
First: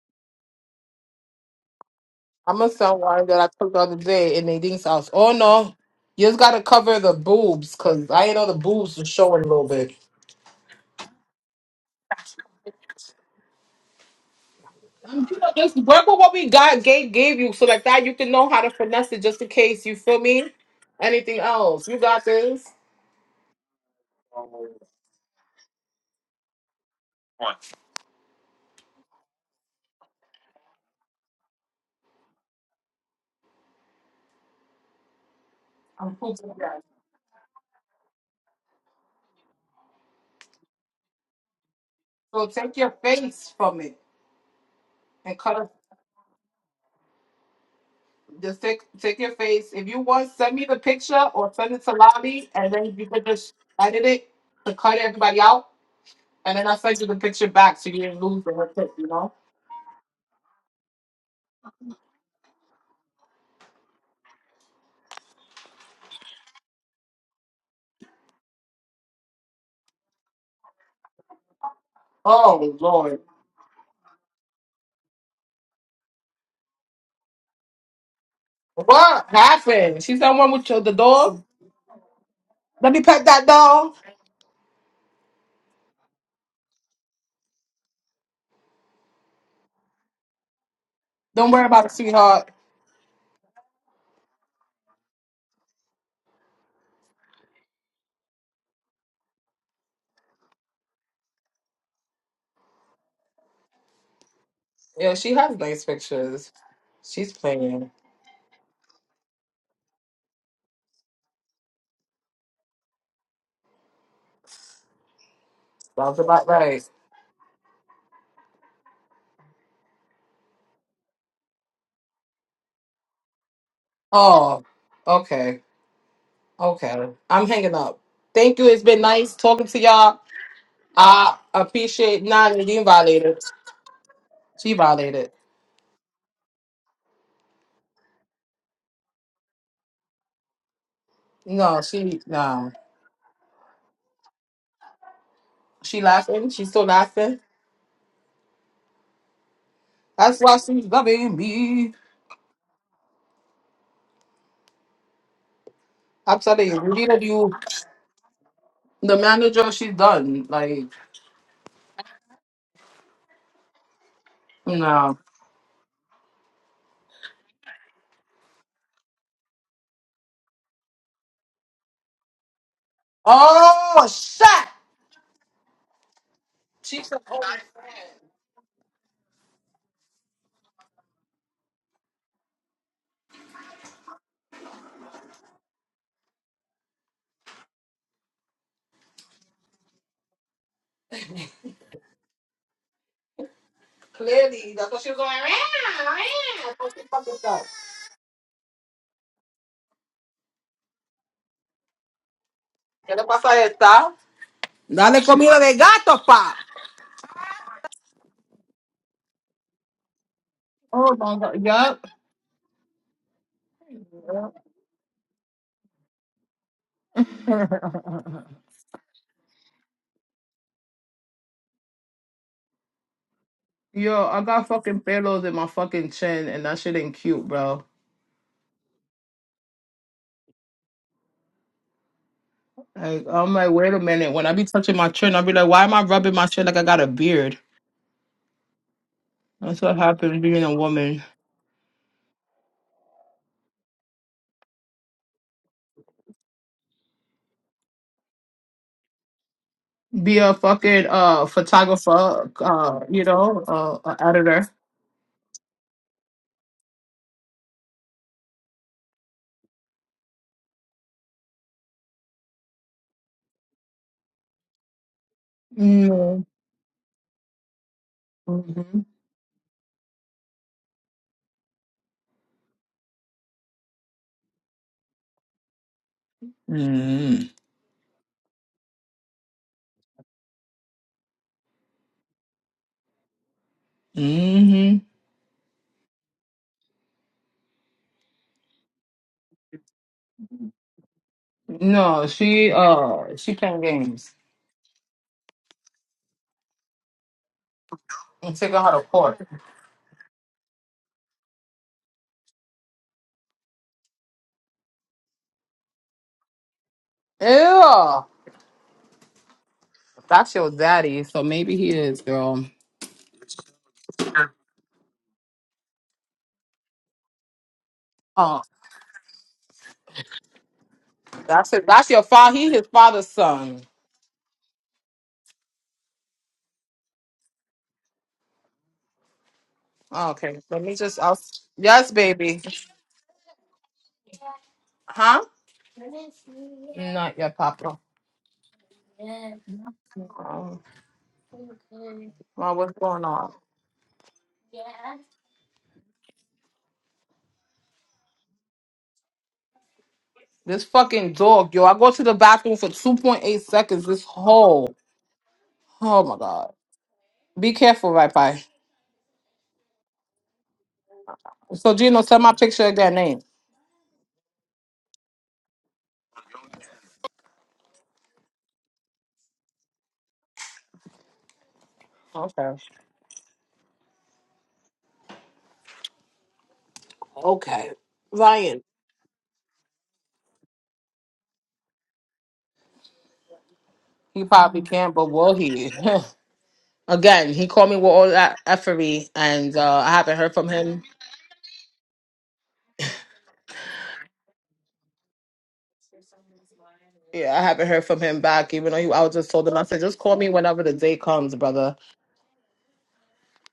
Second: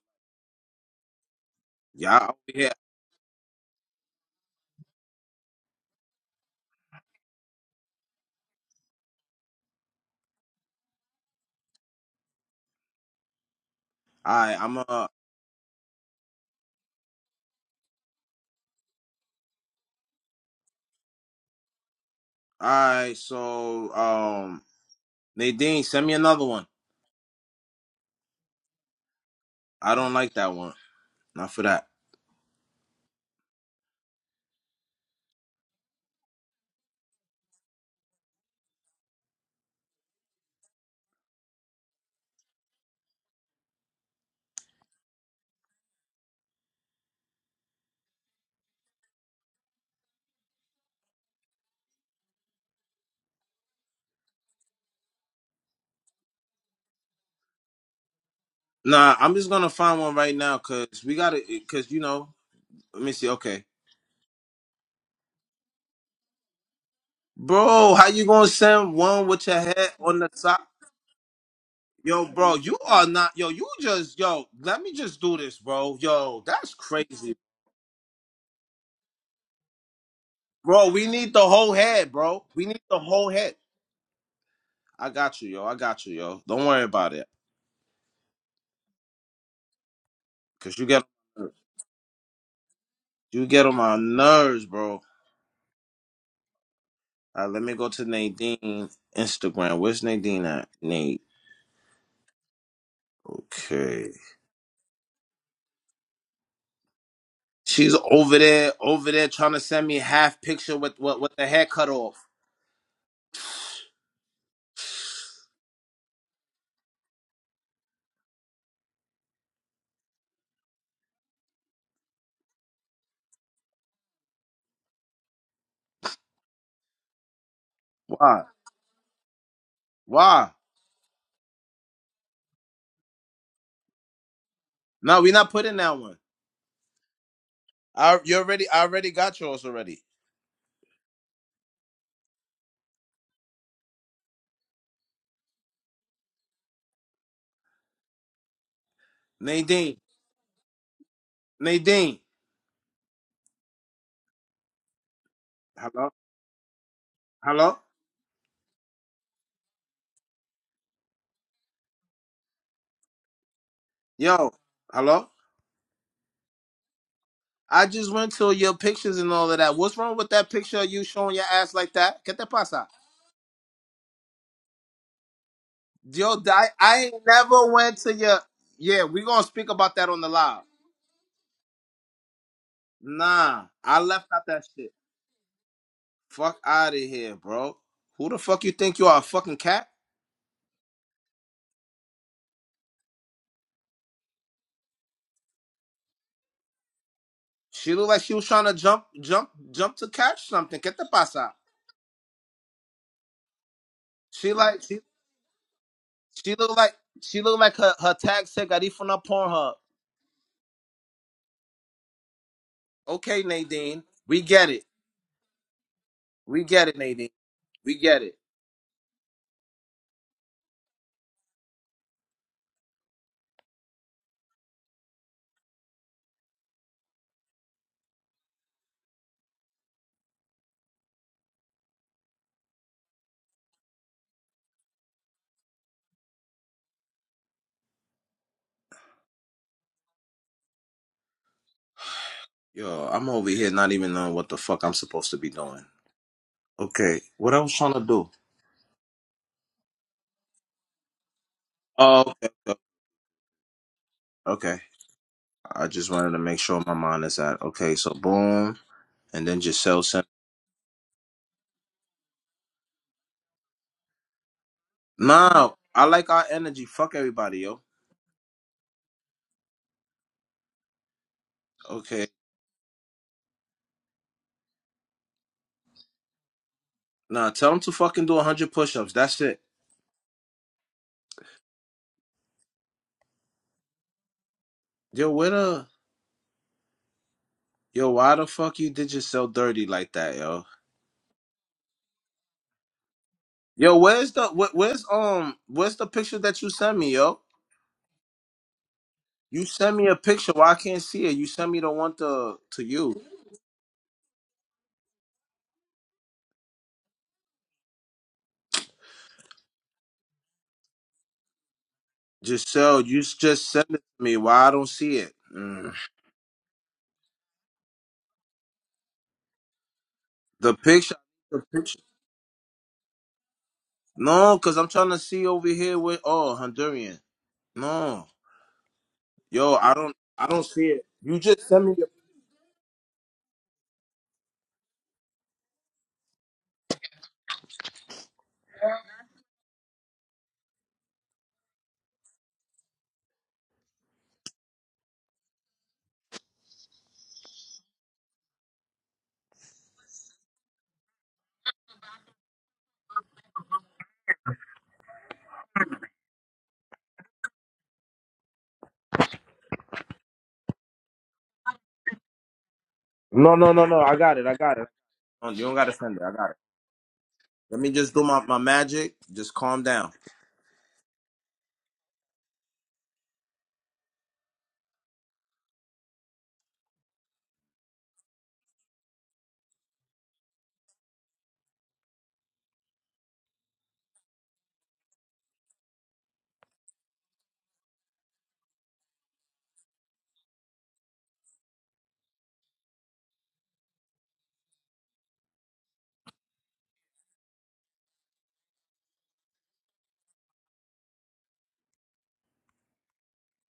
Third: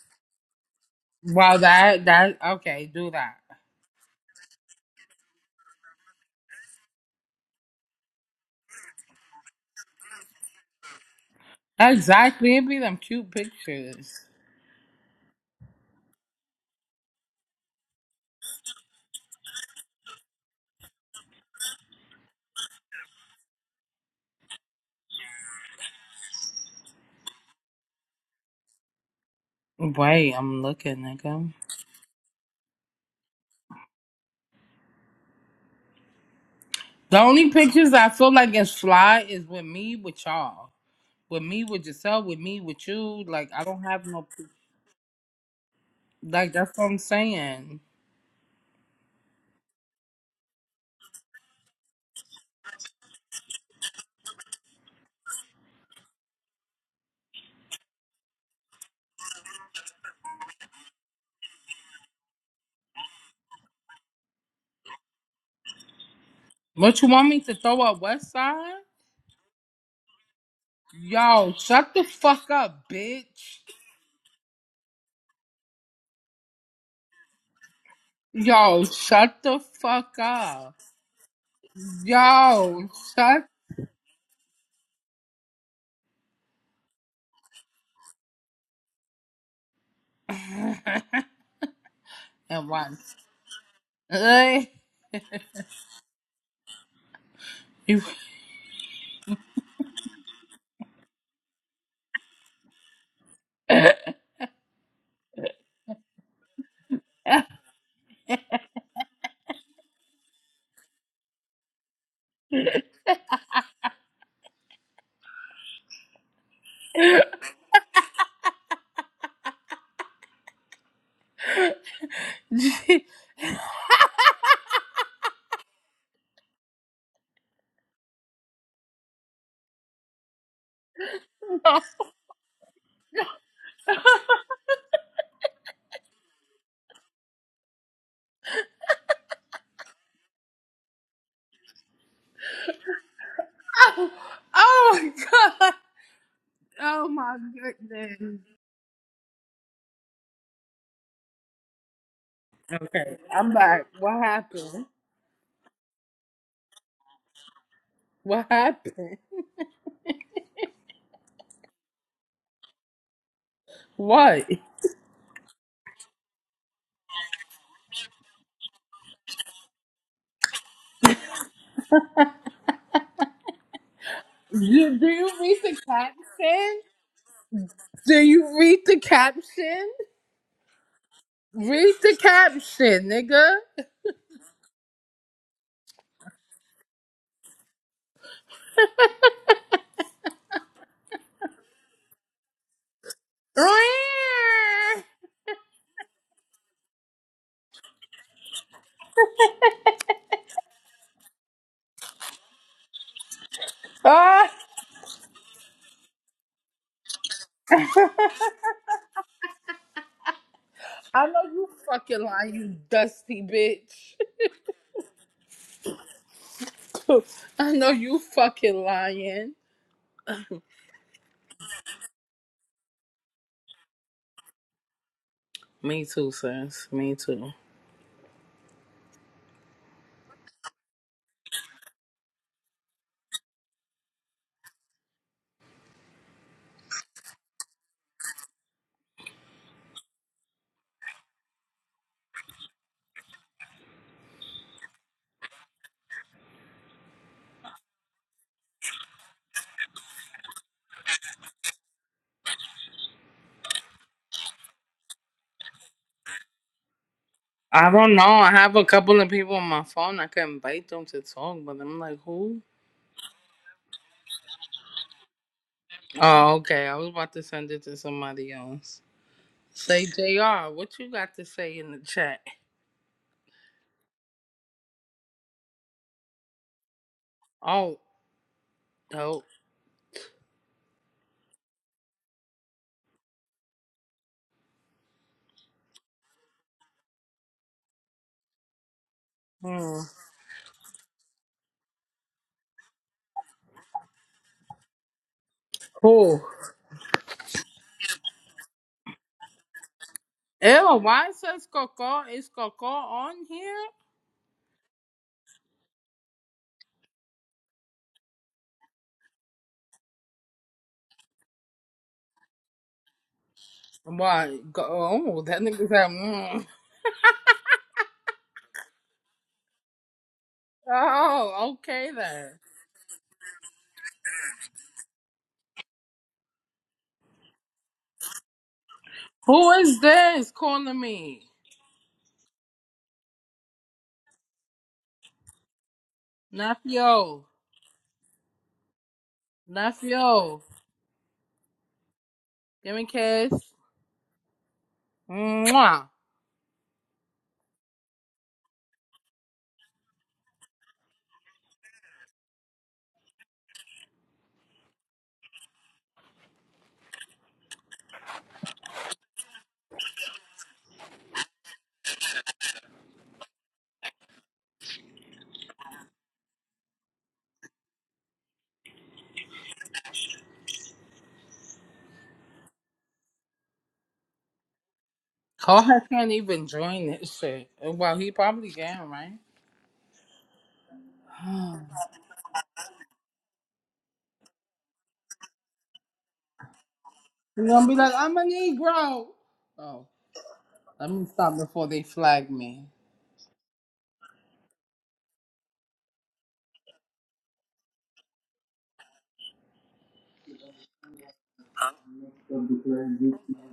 S1: Wow, that,
S3: Y'all
S1: that,
S3: over
S2: I'm a
S3: here.
S1: okay, do
S2: someone
S1: that.
S2: that I took the other day in Nadine's house. Oh no, you just gotta cover the boobs, cause I know the boobs are showing a little bit.
S1: Exactly. It'd be them cute pictures.
S3: Alright, I'm uh
S2: Just work with what we got gave gave you so like that you can know how to finesse it just in case you feel me. Anything else? You got this.
S3: alright, so um Nadine, send me another one. I don't like
S1: Wait,
S3: that
S1: I'm
S3: one.
S1: looking,
S3: Not
S1: nigga.
S3: for that.
S2: I'm pooping that.
S1: The only pictures I feel like is fly is with me, with y'all. With me, with Giselle, with
S2: So
S1: me,
S2: take
S1: with
S2: your
S1: you. Like,
S2: face
S1: I
S2: from
S1: don't
S2: it
S1: have no, pic-
S2: and cut off
S1: like, that's what I'm saying.
S2: just take take your face. If you want, send me the picture or send it to Lobby and then you can just edit it to cut everybody out and then I'll send you the picture back so you didn't lose the whole thing, you
S3: Nah,
S2: know?
S3: I'm just gonna find one right now because we gotta. Because you know, let me see. Okay,
S1: What you want me to throw
S3: bro,
S1: up
S3: how you
S1: West
S3: gonna
S1: Side?
S3: send one with your head on the top?
S1: Yo, shut the
S3: Yo,
S1: fuck
S3: bro,
S2: Oh
S3: you
S1: up,
S3: are
S2: Lord.
S3: not. Yo,
S1: bitch.
S3: you just. Yo, let me just do this, bro. Yo, that's crazy,
S1: Yo,
S2: What
S1: shut the
S2: happened?
S1: fuck
S2: She's that one with
S1: up.
S2: your,
S3: bro.
S2: the
S3: We need the
S2: dog?
S3: whole head, bro. We need
S1: Yo,
S2: Let
S3: the
S2: me pet
S3: whole
S1: shut
S2: that
S3: head.
S2: dog.
S3: I got you, yo. I got you, yo. Don't worry about it, cause you get
S2: Don't worry about it, sweetheart.
S1: and one.
S3: you get on my
S1: Eh,
S3: nerves, bro. All right, let me go
S1: you-
S3: to Nadine Instagram. Where's Nadine at? Nate. Okay.
S2: Yeah, she has nice pictures. She's playing.
S3: She's over there, over there trying to send me half picture with with, with the hair cut off.
S2: Sounds about right.
S1: no.
S2: Oh, okay. Okay. I'm hanging up.
S3: Why?
S2: Thank you. It's been nice talking to y'all.
S3: Why?
S2: I
S1: Oh,
S2: appreciate not being violated. She
S3: No,
S2: violated.
S3: we not putting that one. I you already I already got yours already.
S2: No, she no.
S1: oh my god.
S2: She laughing. She's still
S1: Oh my
S2: laughing.
S1: goodness.
S3: Nadine.
S2: That's why she's loving me.
S3: Nadine.
S1: Okay, I'm back. What happened?
S3: Hello?
S2: I'm telling you, neither of you
S3: Hello?
S1: What
S2: the
S1: happened?
S2: manager, she's done. Like,
S1: What?
S3: Yo,
S2: no.
S3: hello? I just went to your pictures and all of that. What's wrong with that picture of you showing your ass like that? Get that pasa.
S2: Oh shit!
S1: You, do you read the
S3: Yo, I,
S1: caption?
S3: I
S2: She
S3: ain't
S2: said, oh,
S3: never went to
S1: Do
S3: your
S1: you read the
S3: Yeah, we gonna speak
S1: caption?
S3: about that on the live.
S1: Read the caption, nigga.
S3: Nah, I left out that shit. Fuck out of here, bro. Who the fuck you think you are, a fucking cat?
S2: Clearly, that's what
S1: Ah,
S2: she was going. "Meow, meow," for some fucking stuff.
S3: She looked like she was trying to jump, jump, jump to catch something. Get the pass out.
S2: ¿Qué le pasa a esta?
S3: She like she,
S2: Dale comida de gato, pa.
S3: she looked like she looked like her her tag said got from that Pornhub.
S2: Oh
S1: I
S2: my
S1: know
S2: god,
S1: you
S2: yup.
S1: fucking lying, you
S3: Okay,
S1: dusty
S3: Nadine,
S1: bitch.
S3: we get it. We get it, Nadine.
S1: I know
S3: We
S1: you
S3: get it.
S1: fucking lying.
S2: Yo, I got fucking pillows in my
S1: Me
S2: fucking
S1: too,
S2: chin, and that
S1: sis.
S2: shit ain't
S1: Me
S2: cute,
S1: too.
S2: bro. Like, I'm like, wait a minute. When I be touching my chin, I be like, why am I rubbing my chin like I got a beard? That's what happens being a woman.
S3: Yo, I'm over here not even knowing what the fuck I'm supposed to be doing. Okay, what I was trying to do.
S2: Be a fucking uh
S3: Oh, okay,
S2: photographer,
S3: okay.
S2: uh, you know, uh, a editor.
S3: okay. I just wanted to make sure my mind is at
S1: I
S3: okay. So
S1: don't know. I have
S3: boom,
S1: a couple of
S3: and
S1: people
S3: then
S1: on my
S3: Giselle sent.
S1: phone. I could invite them to talk, but I'm like, who?
S3: Nah, I like
S2: Mm-hmm.
S3: our
S1: Oh,
S3: energy.
S1: okay. I was
S3: Fuck
S1: about to
S3: everybody,
S1: send
S3: yo.
S1: it to somebody else.
S2: Mm-hmm.
S1: Say, JR, what you got to say in the
S3: Okay.
S1: chat?
S3: Nah, tell them to
S1: Oh,
S3: fucking do 100 push ups. That's
S1: dope.
S3: it.
S2: Mm-hmm.
S3: Yo, where the. Yo, why the fuck you did yourself dirty
S1: Hmm.
S3: like that, yo?
S2: No, she uh she playing
S3: Yo,
S2: games.
S3: where's the. Where, where's, um. Where's the picture
S1: Cool.
S3: that you sent me, yo?
S2: I'm taking her to court.
S3: You sent me a picture. Why I
S1: Ew,
S3: can't see
S1: why it
S3: it? You
S1: says
S3: sent me the one
S1: Coco? Is
S3: to, to
S1: Coco
S3: you.
S1: on here?
S2: Ew. That's your daddy, so maybe he is, girl.
S3: Giselle, you s- just sent it to me.
S1: Why?
S3: Why I
S1: Go,
S3: don't see it?
S1: oh, that nigga
S3: Mm.
S1: said, mm.
S2: Oh,
S3: The picture. The
S1: oh,
S2: that's it.
S3: picture.
S2: That's
S1: okay
S2: your
S1: then.
S2: father. He his father's son.
S3: No, because I'm trying to see over here with. Oh, Honduran. No.
S1: Who
S3: Yo, I
S1: is
S3: don't I
S1: this
S2: Okay,
S3: don't
S2: let
S3: see
S2: me
S1: calling
S3: it.
S2: just. I'll,
S3: You
S1: me?
S3: just send me your
S2: yes, baby. Huh? Not
S1: Nephew.
S2: your papa.
S1: Nephew.
S2: Um, well, what's
S1: Give me a
S2: going on?
S1: kiss. Mwah.
S2: This fucking dog, yo. I go to the bathroom for two point eight seconds. This whole. Oh my god. Be careful, right, pie. So Gino, send my picture of that name.
S3: No no no no, I got it, I got it. Oh, You don't gotta send it, I got it. Let me just do my, my magic. Just calm down.
S2: Okay.
S1: Koha can't even join this shit. Well, he probably
S2: Okay.
S1: can, right?
S2: He probably can, but will he? Again,
S1: He's
S2: he
S1: gonna
S2: called
S1: be
S2: me with
S1: like,
S2: all
S1: I'm a
S2: that
S1: Negro.
S2: effery, and uh,
S1: Oh,
S2: I haven't heard from him.
S1: let me stop before they flag me.
S2: Yeah, I haven't heard from him back, even though he, I was just told him, I said, just call me whenever the day comes, brother.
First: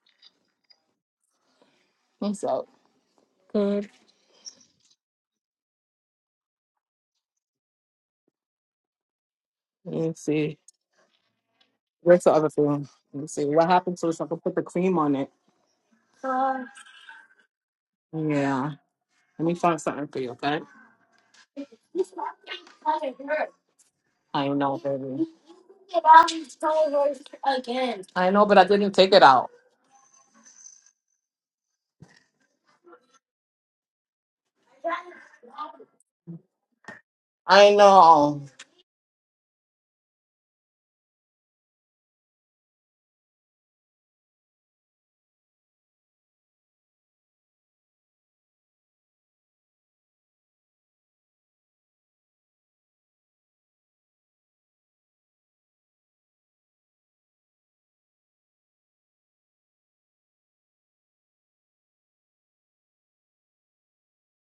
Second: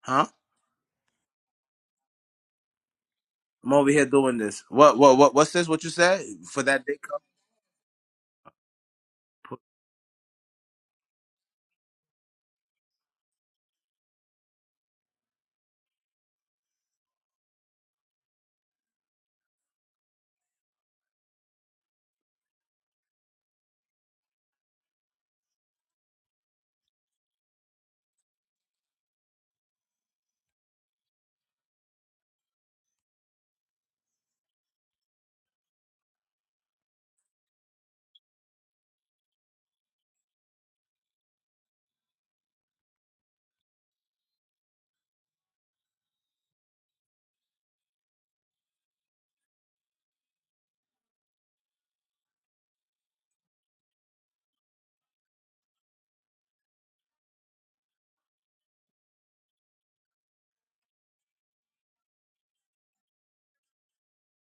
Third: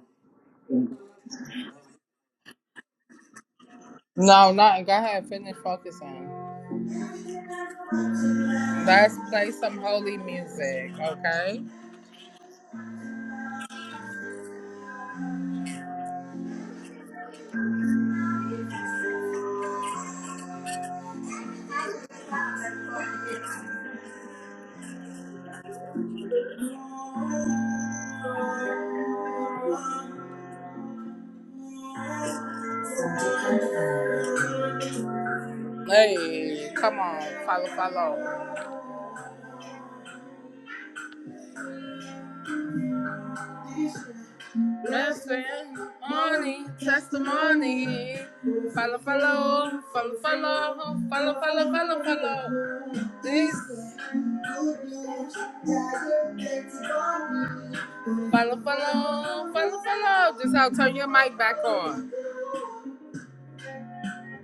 S3: Huh?
S2: What's up?
S3: I'm
S2: Good.
S3: over here doing
S1: No,
S3: this.
S1: not. Go
S3: What what
S1: ahead,
S3: what what's
S1: finish
S3: this? What you said?
S1: focusing.
S3: For that day?
S1: Let's play some
S2: Let me
S1: holy
S2: see.
S1: music, okay?
S2: Where's the other thing? Let me see. What happened to this? I can put the cream on it. Yeah. Let me find something for you, okay? I know, baby. I know, but I didn't take it out.
S1: Hey, come on, follow,
S2: I
S1: follow.
S2: know.
S1: Blessed morning testimony. Follow, follow, follow, follow, follow, follow, follow, follow. This follow, follow, follow, follow. Just how turn your mic back on.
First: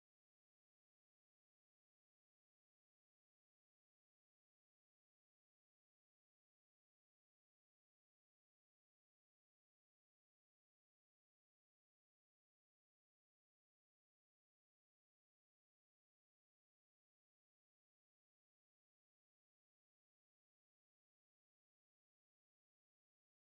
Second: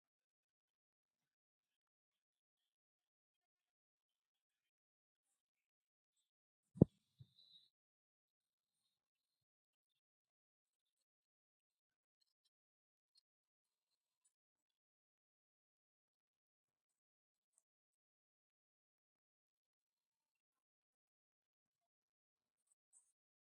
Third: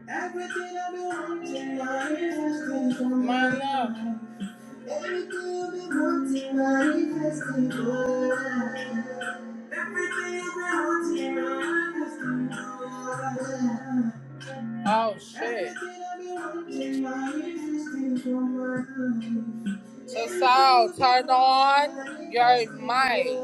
S1: Everything I've been wanting, manifesting. My love. Everything I've been wanting, manifesting. Oh shit. Tasal, turn on your mic.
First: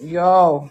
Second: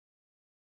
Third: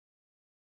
S2: Yo.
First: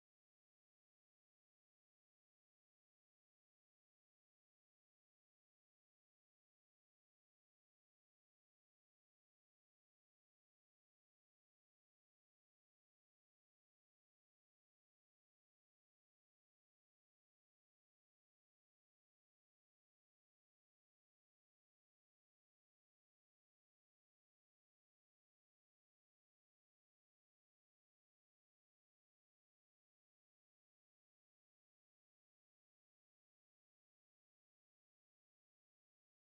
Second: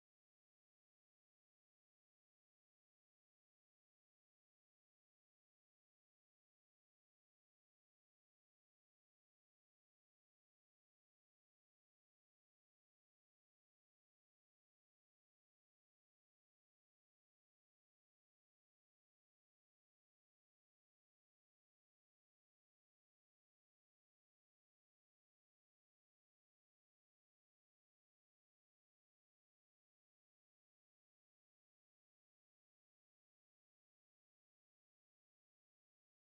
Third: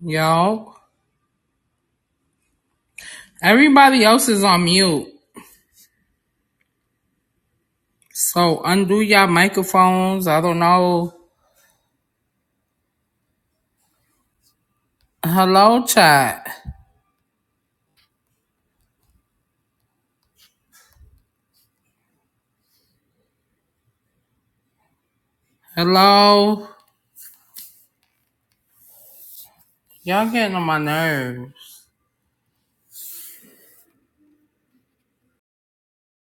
S1: Yo. Everybody else is on mute. So undo your microphones. I don't know. Hello, chat. Hello. Y'all getting on my nerves.